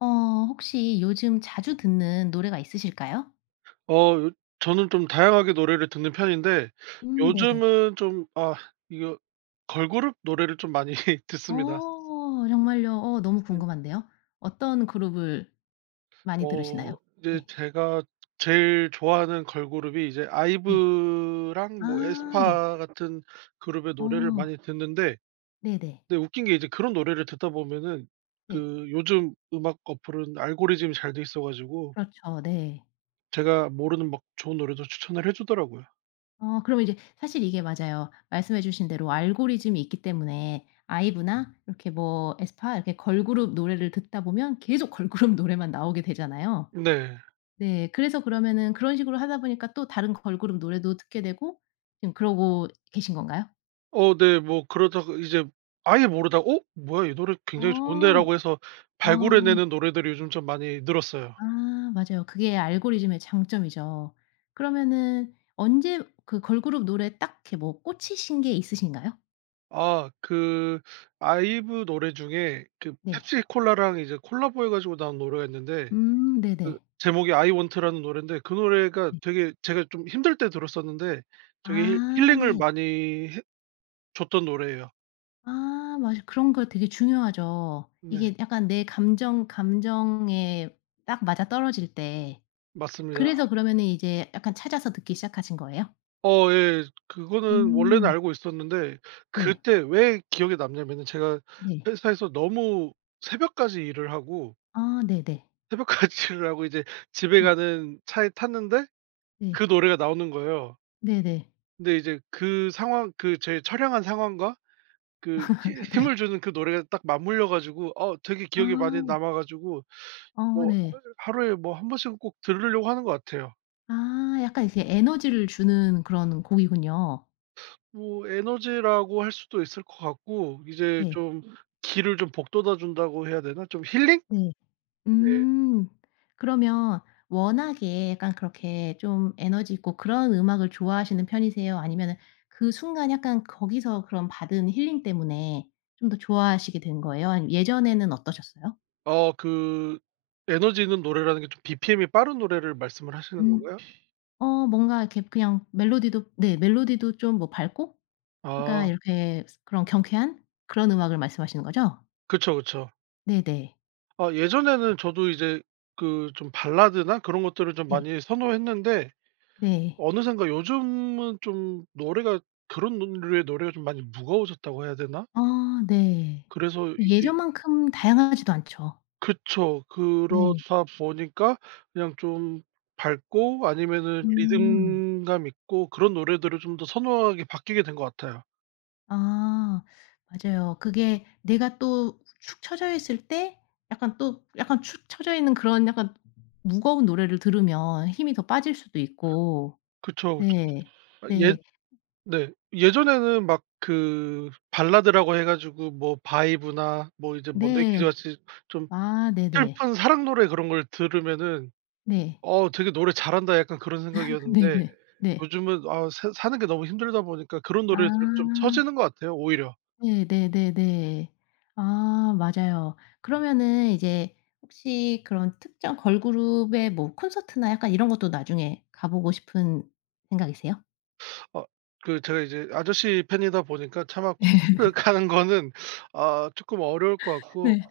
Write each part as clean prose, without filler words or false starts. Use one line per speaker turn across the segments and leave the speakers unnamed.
어, 혹시 요즘 자주 듣는 노래가 있으실까요?
어 요 저는 좀 다양하게 노래를 듣는 편인데,
네네.
요즘은 좀 이거 걸그룹 노래를 좀 많이 듣습니다.
어 정말요? 어 너무
네.
궁금한데요. 어떤 그룹을 많이 들으시나요?
이제
네.
제가 제일 좋아하는 걸그룹이 이제
네.
아이브랑 뭐
아 네.
에스파 같은 그룹의 노래를
어
많이 듣는데,
네네.
근데 웃긴 게 이제 그런 노래를 듣다 보면은
네.
그 요즘 음악 어플은 알고리즘이 잘 돼 있어 가지고
그렇죠. 네.
제가 모르는 막 좋은 노래도 추천을 해 주더라고요.
어 그럼 이제 사실 이게 맞아요. 말씀해 주신 대로 알고리즘이 있기 때문에 아이브나 이렇게 뭐 에스파 이렇게 걸그룹 노래를 듣다 보면 계속 걸그룹 노래만 나오게 되잖아요.
네.
네. 그래서 그러면은 그런 식으로 하다 보니까 또 다른 걸그룹 노래도 듣게 되고 지금 그러고 계신 건가요?
네. 뭐 그러다가 이제 아예 모르다가 '어 뭐야 이 노래 굉장히
어.
좋은데.'라고 해서 발굴해
어.
내는 노래들이 요즘 좀 많이 늘었어요.
아 맞아요. 그게 알고리즘의 장점이죠. 그러면은 언제 그 걸그룹 노래 딱 이렇게 뭐 꽂히신 게 있으신가요?
그 아이브 노래 중에 그
네.
펩시콜라랑 이제 콜라보해 가지고 나온 노래가 있는데, 그
네네.
제목이 I want라는 노랜데, 그 노래가
네.
되게 제가 좀 힘들 때 들었었는데 되게 힐
아
힐링을
네.
많이 해 줬던 노래예요.
아 맞아. 그런 거 되게 중요하죠.
네.
이게 약간 내 감정 감정에 딱 맞아떨어질 때.
맞습니다.
그래서 그러면은 이제 약간 찾아서 듣기 시작하신 거예요?
예. 그거는 원래는
음.
알고 있었는데,
네.
그때 왜 기억에 남냐면은 제가
네.
회사에서 너무 새벽까지 일을 하고
아 네네.
새벽까지 일을 하고 이제 집에
네.
가는 차에 탔는데
네.
그 노래가 나오는 거예요.
네네.
근데 이제 그 상황, 그 제 처량한 상황과 그 히
네.
힘을 주는 그 노래가 딱 맞물려 가지고 되게 기억에 많이
아.
남아 가지고
어
뭐
네.
하루에 뭐 한 번씩은 꼭 들으려고 하는 것 같아요.
아 약간 이렇게 에너지를 주는 그런 곡이군요.
뭐 에너지라고 할 수도 있을 것 같고 이제
네.
좀 길을 좀 복돋아 준다고 해야 되나? 좀 힐링?
네.
네.
음. 그러면 워낙에 약간 그렇게 좀 에너지 있고 그런 음악을 좋아하시는 편이세요? 아니면은 그 순간 약간 거기서 그런 받은 힐링 때문에 좀 더 좋아하시게 된 거예요? 아니면 예전에는 어떠셨어요?
그 에너지 있는 노래라는 게 좀 BPM이 빠른 노래를 말씀을 하시는
음.
건가요?
어 뭔가 이렇게 그냥 멜로디도 네 멜로디도 좀 뭐 밝고 그러니까
아
이렇게 그런 경쾌한 그런 음악을 말씀하시는 거죠?
그쵸, 그쵸.
네네.
예전에는 저도 이제 그 좀 발라드나 그런 것들을 좀
네.
많이 선호했는데,
네.
어느샌가 요즘은 좀 노래가 그런 노 류의 노래가 좀 많이 무거워졌다고 해야 되나?
아 네.
그래서 이제
예전만큼 다양하지도 않죠.
그쵸.
네.
그렇다 보니까 그냥 좀 밝고 아니면은
음.
리듬감 있고 그런 노래들을 좀 더 선호하게 바뀌게 된 것 같아요.
아 맞아요. 그게 내가 또 축 처져 있을 때 약간 또 약간 축 처져 있는 그런 약간 무거운 노래를 들으면 힘이 더 빠질 수도 있고.
그쵸, 그쵸.
네.
예.
네.
네. 예전에는 막 그 발라드라고 해 가지고 뭐 바이브나 뭐 이제 먼데키
네.
즈 같이 좀
아 네네.
슬픈 사랑 노래 그런 걸 들으면은
네.
'어 되게 노래 잘한다.' 약간 그런 생각이었는데,
네네. 네.
요즘은 아 사 사는 게 너무 힘들다 보니까 그런 노래를 들으면 좀
아.
처지는 것 같아요, 오히려.
네 네네네. 아 맞아요. 그러면은 이제 혹시 그런 특정 걸그룹의 뭐 콘서트나 약간 이런 것도 나중에 가 보고 싶은 생각이세요?
어 그 제가 이제 아저씨 팬이다 보니까 차마 콘서트 가는 거는 쪼끔 어려울 것 같고,
네.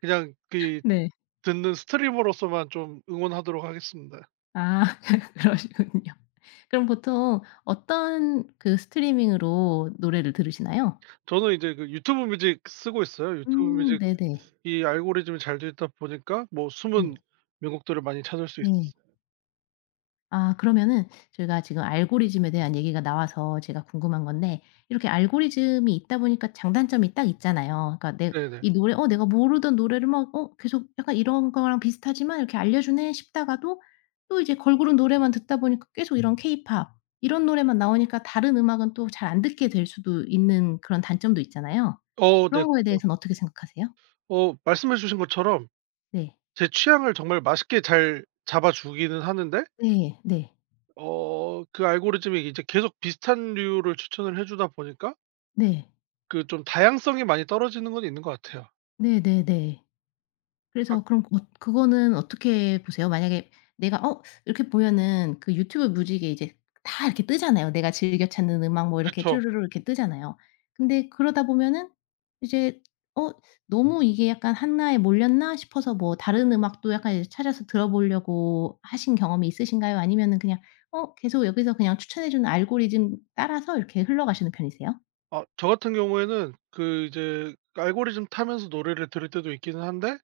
그냥 그
네.
듣는 스트리머로서만 좀 응원하도록 하겠습니다.
아 그러시군요. 그럼 보통 어떤 그 스트리밍으로 노래를 들으시나요?
저는 이제 그 유튜브 뮤직 쓰고 있어요. 유튜브
네네.
뮤직이 알고리즘이 잘 돼 있다 보니까 뭐 숨은
네.
명곡들을 많이 찾을 수
네.
있었어요.
아 그러면은 저희가 지금 알고리즘에 대한 얘기가 나와서 제가 궁금한 건데 이렇게 알고리즘이 있다 보니까 장단점이 딱 있잖아요. 그러니까 내
네네.
이 노래 어 내가 모르던 노래를 막 어 계속 약간 이런 거랑 비슷하지만 이렇게 알려 주네 싶다가도 또 이제 걸그룹 노래만 듣다 보니까 계속 이런 케이팝 이런 노래만 나오니까 다른 음악은 또 잘 안 듣게 될 수도 있는 그런 단점도 있잖아요.
네,
그런 거에
그쵸.
대해서는 어떻게 생각하세요?
말씀해 주신 것처럼
네.
제 취향을 정말 맛있게 잘 잡아 주기는 하는데,
네. 네.
어 그 알고리즘이 이제 계속 비슷한 류를 추천을 해 주다 보니까
네.
그 좀 다양성이 많이 떨어지는 건 있는 것 같아요.
네네네.
아
그래서 그럼 어 그거는 어떻게 보세요? 만약에 내가 어 이렇게 보면은 그 유튜브 뮤직에 이제 다 이렇게 뜨잖아요. 내가 즐겨 찾는 음악 뭐 이렇게
그쵸.
쭈루루 이렇게 뜨잖아요. 근데 그러다 보면은 이제 어 너무 이게 약간 나에 몰렸나 싶어서 뭐 다른 음악도 약간 이제 찾아서 들어보려고 하신 경험이 있으신가요? 아니면은 그냥 어 계속 여기서 그냥 추천해 주는 알고리즘 따라서 이렇게 흘러가시는 편이세요?
저 같은 경우에는 그 이제 알고리즘 타면서 노래를 들을 때도 있기는 한데,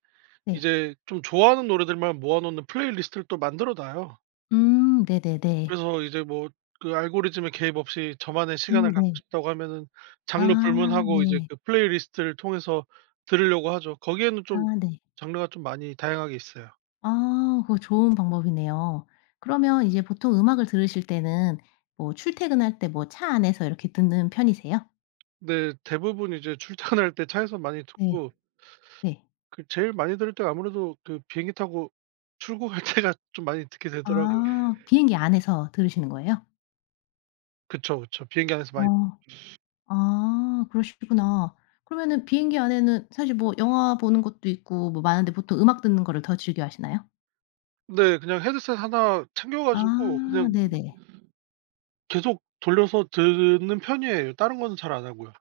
네.
이제 좀 좋아하는 노래들만 모아 놓는 플레이리스트를 또 만들어 놔요.
네네네.
그래서 이제 뭐 그 알고리즘에 개입 없이 저만의 시간을 갖고
네.
싶다고 하면은
아
장르 불문하고 이제
네.
그 플레이리스트를 통해서 들으려고 하죠. 거기에는
아
좀
네.
장르가 좀 많이 다양하게 있어요.
아 그거 좋은 방법이네요. 그러면 이제 보통 음악을 들으실 때는 뭐 출퇴근할 때 뭐 차 안에서 이렇게 듣는 편이세요?
근데 대부분 이제 출퇴근할 때 차에서 많이
네.
듣고,
네.
그 제일 많이 들을 때가 아무래도 그 비행기 타고 출국할 때가 좀 많이 듣게 되더라고요.
아 비행기 안에서 들으시는 거예요?
그쵸, 그쵸. 비행기 안에서 많이.
어. 아 그러시구나. 그러면은 비행기 안에는 사실 뭐 영화 보는 것도 있고 뭐 많은데 보통 음악 듣는 거를 더 즐겨 하시나요?
네, 그냥 헤드셋 하나 챙겨 가지고
아
그냥
네네.
계속 돌려서 듣는 편이에요. 다른 거는 잘 안 하고요.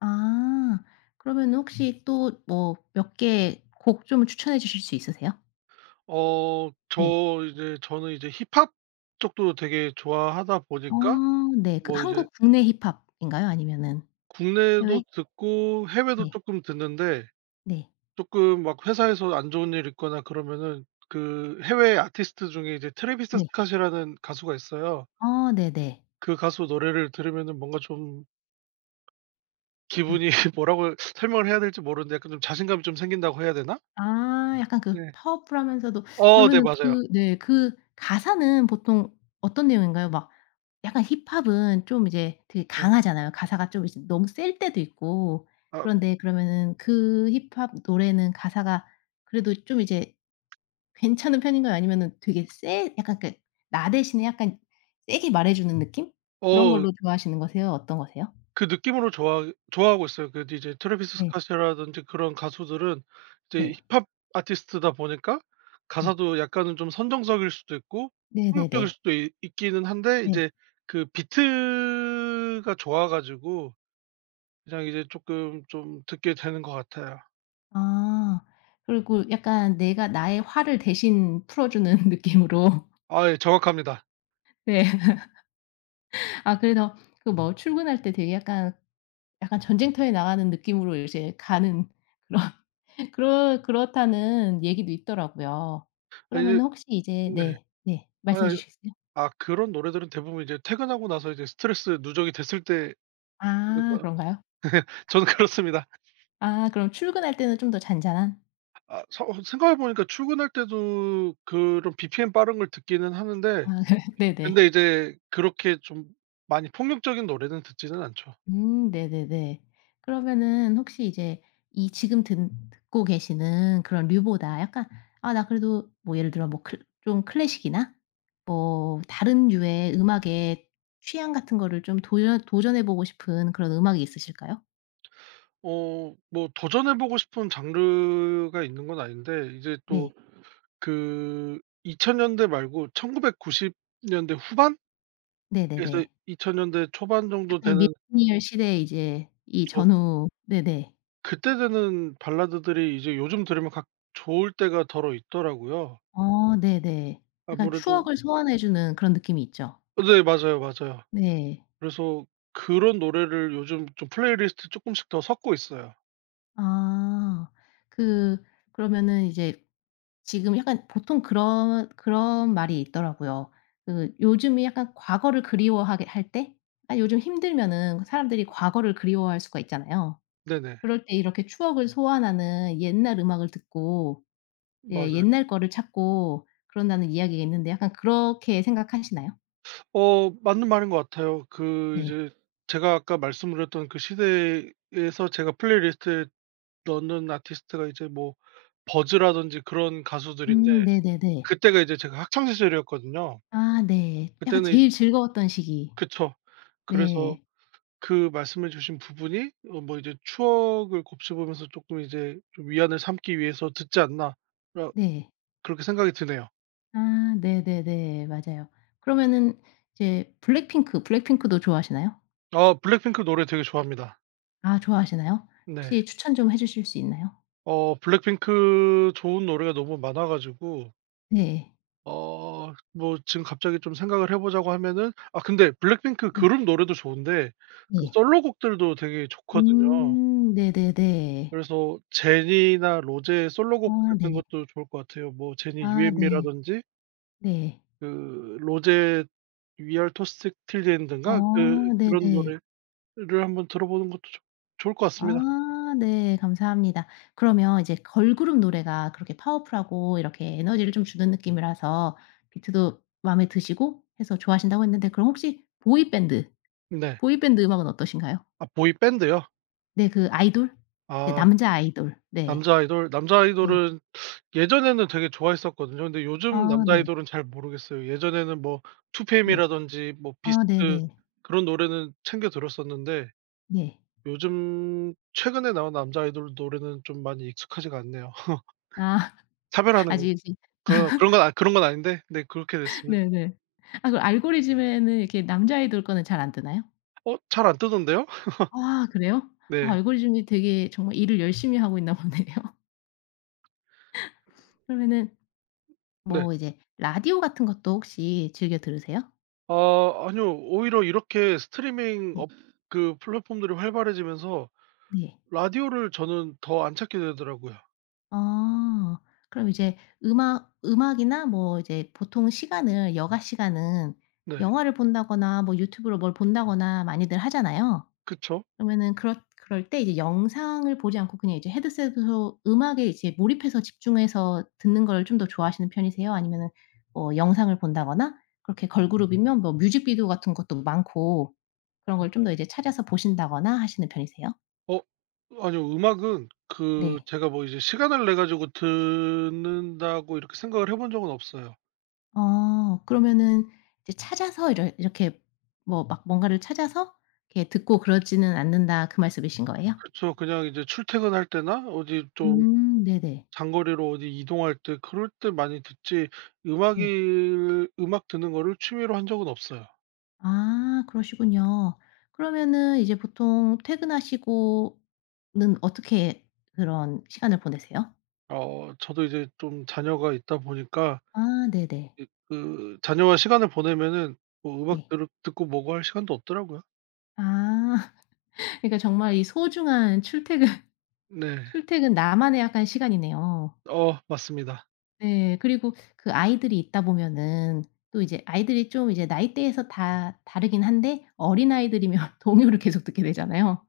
아 그러면 혹시 또 뭐 몇 개 곡 좀 추천해 주실 수 있으세요? 네.
저는 이제 힙합 쪽도 되게 좋아하다
어,
보니까
네. 그
뭐 이제
한국 국내 힙합인가요? 아니면은
국내도
해외?
듣고 해외도
네.
쪼끔 듣는데,
네.
쪼끔 막 회사에서 안 좋은 일 있거나 그러면은 그 해외 아티스트 중에 이제 트래비스
네.
스캇이라는 가수가 있어요.
아 네네. 네.
그 가수 노래를 들으면은 뭔가 좀
네.
기분이 뭐라고 설명을 해야 될지 모르는데 약간 좀 자신감이 좀 생긴다고 해야 되나?
아 약간 그
네.
파워풀하면서도
네,
그러면은
맞아요.
그 네 그 가사는 보통 어떤 내용인가요? 막 약간 힙합은 좀 이제 되게
네.
강하잖아요. 가사가 좀 이제 너무 셀 때도 있고.
아
그런데 그러면은 그 힙합 노래는 가사가 그래도 좀 이제 괜찮은 편인가요? 아니면은 되게 세 약간 그 나 대신에 약간 세게 말해 주는 느낌? 그런
어
걸로 좋아하시는 거세요? 어떤 거세요?
그 느낌으로 좋아하고 있어요. 그 이제 트래비스
네.
스캇이라든지 그런 가수들은 이제
네.
힙합 아티스트다 보니까
네.
가사도 약간은 좀 선정적일 수도 있고 폭력적일
네네네.
수도 있 있기는 한데
네.
이제 그 비트가 좋아 가지고 그냥 이제 조금 좀 듣게 되는 것 같아요.
아. 그리고 약간 내가 나의 화를 대신 풀어 주는 느낌으로.
예, 정확합니다.
네. 아 그래서 그 뭐 출근할 때 되게 약간 약간 전쟁터에 나가는 느낌으로 이제 가는 그런 그렇다는 얘기도 있더라고요.
이제
그러면은 혹시 이제
네.
네. 네. 말씀해
아
주시겠어요?
그런 노래들은 대부분 이제 퇴근하고 나서 이제 스트레스 누적이 됐을 때
아
듣는가
그런가요?
저는 그렇습니다.
아 그럼 출근할 때는 좀 더 잔잔한?
아 서 생각해 보니까 출근할 때도 그런 BPM 빠른 걸 듣기는
아
하는데, 근데
네네.
이제 그렇게 좀 많이 폭력적인 노래는 듣지는 않죠.
네네네. 그러면은 혹시 이제 이 지금 듣 듣고 계시는 그런 류보다 약간 '아 나 그래도' 뭐 예를 들어 뭐 클 좀 클래식이나 뭐 다른 류의 음악에 취향 같은 거를 좀 도전해 보고 싶은 그런 음악이 있으실까요?
뭐 도전해 보고 싶은 장르가 있는 건 아닌데 이제 또
네.
그 2000 년대 말고 1990 년대 후반에서
네네네.
2000 년대 초반 정도
약간 이
되는
밀레니얼 시대에 이제 이
저
전후 네네.
그때 되는 발라드들이 이제 요즘 들으면 각 좋을 때가 더러 있더라고요.
어 네네. 약간
아무래도.
추억을 소환해 주는 그런 느낌이 있죠.
네, 맞아요, 맞아요.
네.
그래서 그런 노래를 요즘 좀 플레이리스트 조금씩 더 섞고 있어요.
아. 그 그러면은 이제 지금 약간 보통 그런 그런 말이 있더라고요. 그 요즘이 약간 과거를 그리워하게 할 때 아 요즘 힘들면은 사람들이 과거를 그리워할 수가 있잖아요.
네네.
그럴 때 이렇게 추억을 소환하는 옛날 음악을 듣고 예
맞아요.
옛날 거를 찾고 그런다는 이야기가 있는데 약간 그렇게 생각하시나요?
맞는 말인 것 같아요. 그
네.
이제 제가 아까 말씀드렸던 그 시대에서 제가 플레이리스트에 넣는 아티스트가 이제 뭐 버즈라든지 그런 가수들인데,
네네네.
그때가 이제 제가 학창 시절이었거든요.
아 네. 약간
그때는
제일 즐거웠던 시기.
그쵸. 그래서
네.
그 말씀해 주신 부분이 뭐 이제 '추억을 곱씹으면서 조금 이제 좀 위안을 삼기 위해서 듣지 않나.' 라
네.
그렇게 생각이 드네요.
아 네네네. 맞아요. 그러면은 이제 블랙핑크, 블랙핑크도 좋아하시나요?
블랙핑크 노래 되게 좋아합니다.
아 좋아하시나요?
네.
혹시 추천 좀 해 주실 수 있나요?
블랙핑크 좋은 노래가 너무 많아 가지고,
네.
어 뭐 지금 갑자기 좀 생각을 해 보자고 하면은, 근데 블랙핑크
네.
그룹 노래도 좋은데 그
네.
솔로곡들도 되게 좋거든요.
네네네.
그래서 제니나 로제의 솔로곡
아
듣는
네.
것도 좋을 것 같아요. 뭐 제니 유 o u
아
m 라
네.
든지
네.
그 로제 위얼 토스트
어
틸드엔드인가 그런
네네.
노래를 한번 들어보는 것도 좋 좋을 것 같습니다.
아 네. 감사합니다. 그러면 이제 걸그룹 노래가 그렇게 파워풀하고 이렇게 에너지를 좀 주는 느낌이라서 비트도 마음에 드시고 해서 좋아하신다고 했는데 그럼 혹시 보이밴드,
네.
보이밴드 음악은 어떠신가요?
보이 밴드요?
네 그 아이돌? 이제
아
남자 아이돌. 네.
남자 아이돌. 남자
네.
아이돌은 예전에는 되게 좋아했었거든요. 근데 요즘
아
남자
네.
아이돌은 잘 모르겠어요. 예전에는 뭐투페이이라
네.
든지 뭐
아 네네.
비스트
네.
그런 노래는 챙겨 들었었는데,
네.
요즘 최근에 나온 남자 아이돌 노래는 좀 많이 익숙하지가 않네요.
아
차별하는 거
아직 이제
그런 건 아닌데, 네, 그렇게 됐습니다.
네네. 아 그 알고리즘에는 이렇게 남자 아이돌 거는 잘 안 뜨나요?
잘 안 뜨던데요?
아 그래요? 아
네.
알고리즘이 되게 정말 일을 열심히 하고 있나 보네요. 그러면은
네.
뭐 이제 라디오 같은 것도 혹시 즐겨 들으세요?
아니요. 오히려 이렇게 스트리밍
네.
업, 그 플랫폼들이 활발해지면서
네.
라디오를 저는 더 안 찾게 되더라고요.
아. 그럼 이제 음악 음악이나 뭐 이제 보통 시간을 여가 시간은
네.
영화를 본다거나 뭐 유튜브로 뭘 본다거나 많이들 하잖아요.
그쵸?
그러면은 그렇 그럴 때 이제 영상을 보지 않고 그냥 이제 헤드셋으로 음악에 이제 몰입해서 집중해서 듣는 걸 좀 더 좋아하시는 편이세요? 아니면은 뭐 영상을 본다거나 그렇게 걸그룹이면 뭐 뮤직비디오 같은 것도 많고 그런 걸 좀 더 이제 찾아서 보신다거나 하시는 편이세요?
어 아니요. 음악은 그
네.
제가 뭐 이제 시간을 내 가지고 듣는다고 이렇게 생각을 해본 적은 없어요.
어 그러면은 이제 찾아서 이러 이렇게 뭐 막 뭔가를 찾아서 이렇게 듣고 그러지는 않는다 그 말씀이신 거예요?
그쵸. 그냥 이제 출퇴근할 때나 어디 좀
네네.
장거리로 어디 이동할 때 그럴 때 많이 듣지
네.
음악 듣는 거를 취미로 한 적은 없어요.
아 그러시군요. 그러면은 이제 보통 퇴근하시고는 어떻게 그런 시간을 보내세요?
저도 이제 좀 자녀가 있다 보니까
아 네네.
이 그 자녀와 시간을 보내면은 뭐 음악
네.
들으 듣고 뭐고 할 시간도 없더라고요.
아 그러니까 정말 이 소중한 출퇴근
네.
출퇴근 나만의 약간 시간이네요.
맞습니다.
네. 그리고 그 아이들이 있다 보면은 또 이제 아이들이 좀 이제 나이대에서 다 다르긴 한데 어린아이들이면 동요를 계속 듣게 되잖아요.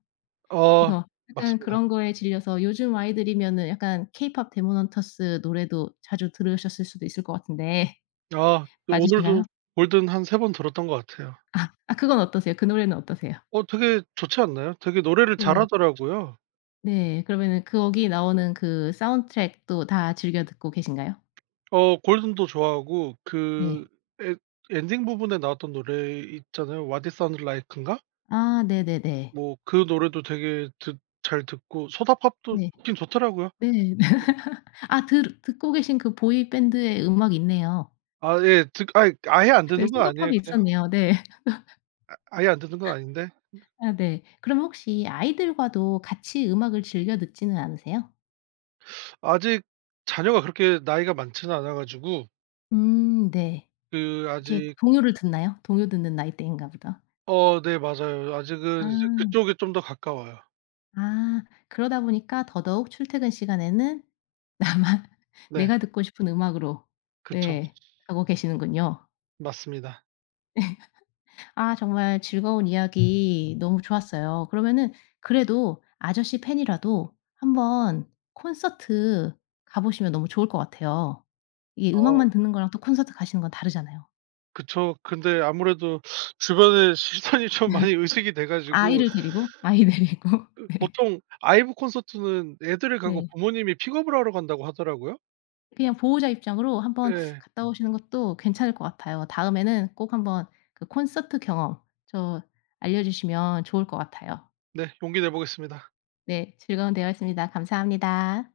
어
그래서 약간
맞습니다.
그런 거에 질려서 요즘 아이들이면은 약간 케이팝 데모넌터스 노래도 자주 들으셨을 수도 있을 것 같은데
그 오늘도
맞으신가요?
골든 한 3번 들었던 것 같아요.
아. 아 그건 어떠세요? 그 노래는 어떠세요?
되게 좋지 않나요? 되게 노래를
네.
잘하더라고요.
네. 그러면은 거기 나오는 그 사운드트랙도 다 즐겨 듣고 계신가요?
골든도 좋아하고
네.
그 에 엔딩 부분에 나왔던 노래 있잖아요. What It Sounds Like인가?
아 네네네.
뭐 그 노래도 되게 듣 잘 듣고 소다팝도
네.
좋긴 좋더라고요.
네.
네.
아 들 듣고 계신 그 보이밴드의 음악이 있네요.
예. 듣 아이 아예 안
네
듣는 건 아니에요.
소다팝이
그냥
있었네요. 네.
아예 안 듣는 건 아닌데,
아 네. 그럼 혹시 아이들과도 같이 음악을 즐겨 듣지는 않으세요?
아직 자녀가 그렇게 나이가 많지는 않아 가지고
네.
그
이렇게
아직,
동요를 듣나요? 동요 듣는 나이대인가 보다.
네, 맞아요. 아직은 이제
아.
그쪽이 좀 더 가까워요.
아 그러다 보니까 더더욱 출퇴근 시간에는 나만
네.
내가 듣고 싶은 음악으로
그쵸.
네 가고 계시는군요.
맞습니다.
아 정말 즐거운 이야기 너무 좋았어요. 그러면은 그래도 아저씨 팬이라도 한번 콘서트 가 보시면 너무 좋을 것 같아요. 이게
어
음악만 듣는 거랑 또 콘서트 가시는 건 다르잖아요.
그쵸. 근데 아무래도 주변에 시선이 좀 많이 의식이 돼 가지고
아이를 데리고 아이 데리고 네.
보통 아이브 콘서트는 애들을 가고
네.
부모님이 픽업을 하러 간다고 하더라고요.
그냥 보호자 입장으로 한번
예.
갔다 오시는 것도 괜찮을 것 같아요. 다음에는 꼭 한번 그 콘서트 경험 저 알려주시면 좋을 것 같아요.
네. 용기 내 보겠습니다.
네. 즐거운 대화였습니다. 감사합니다.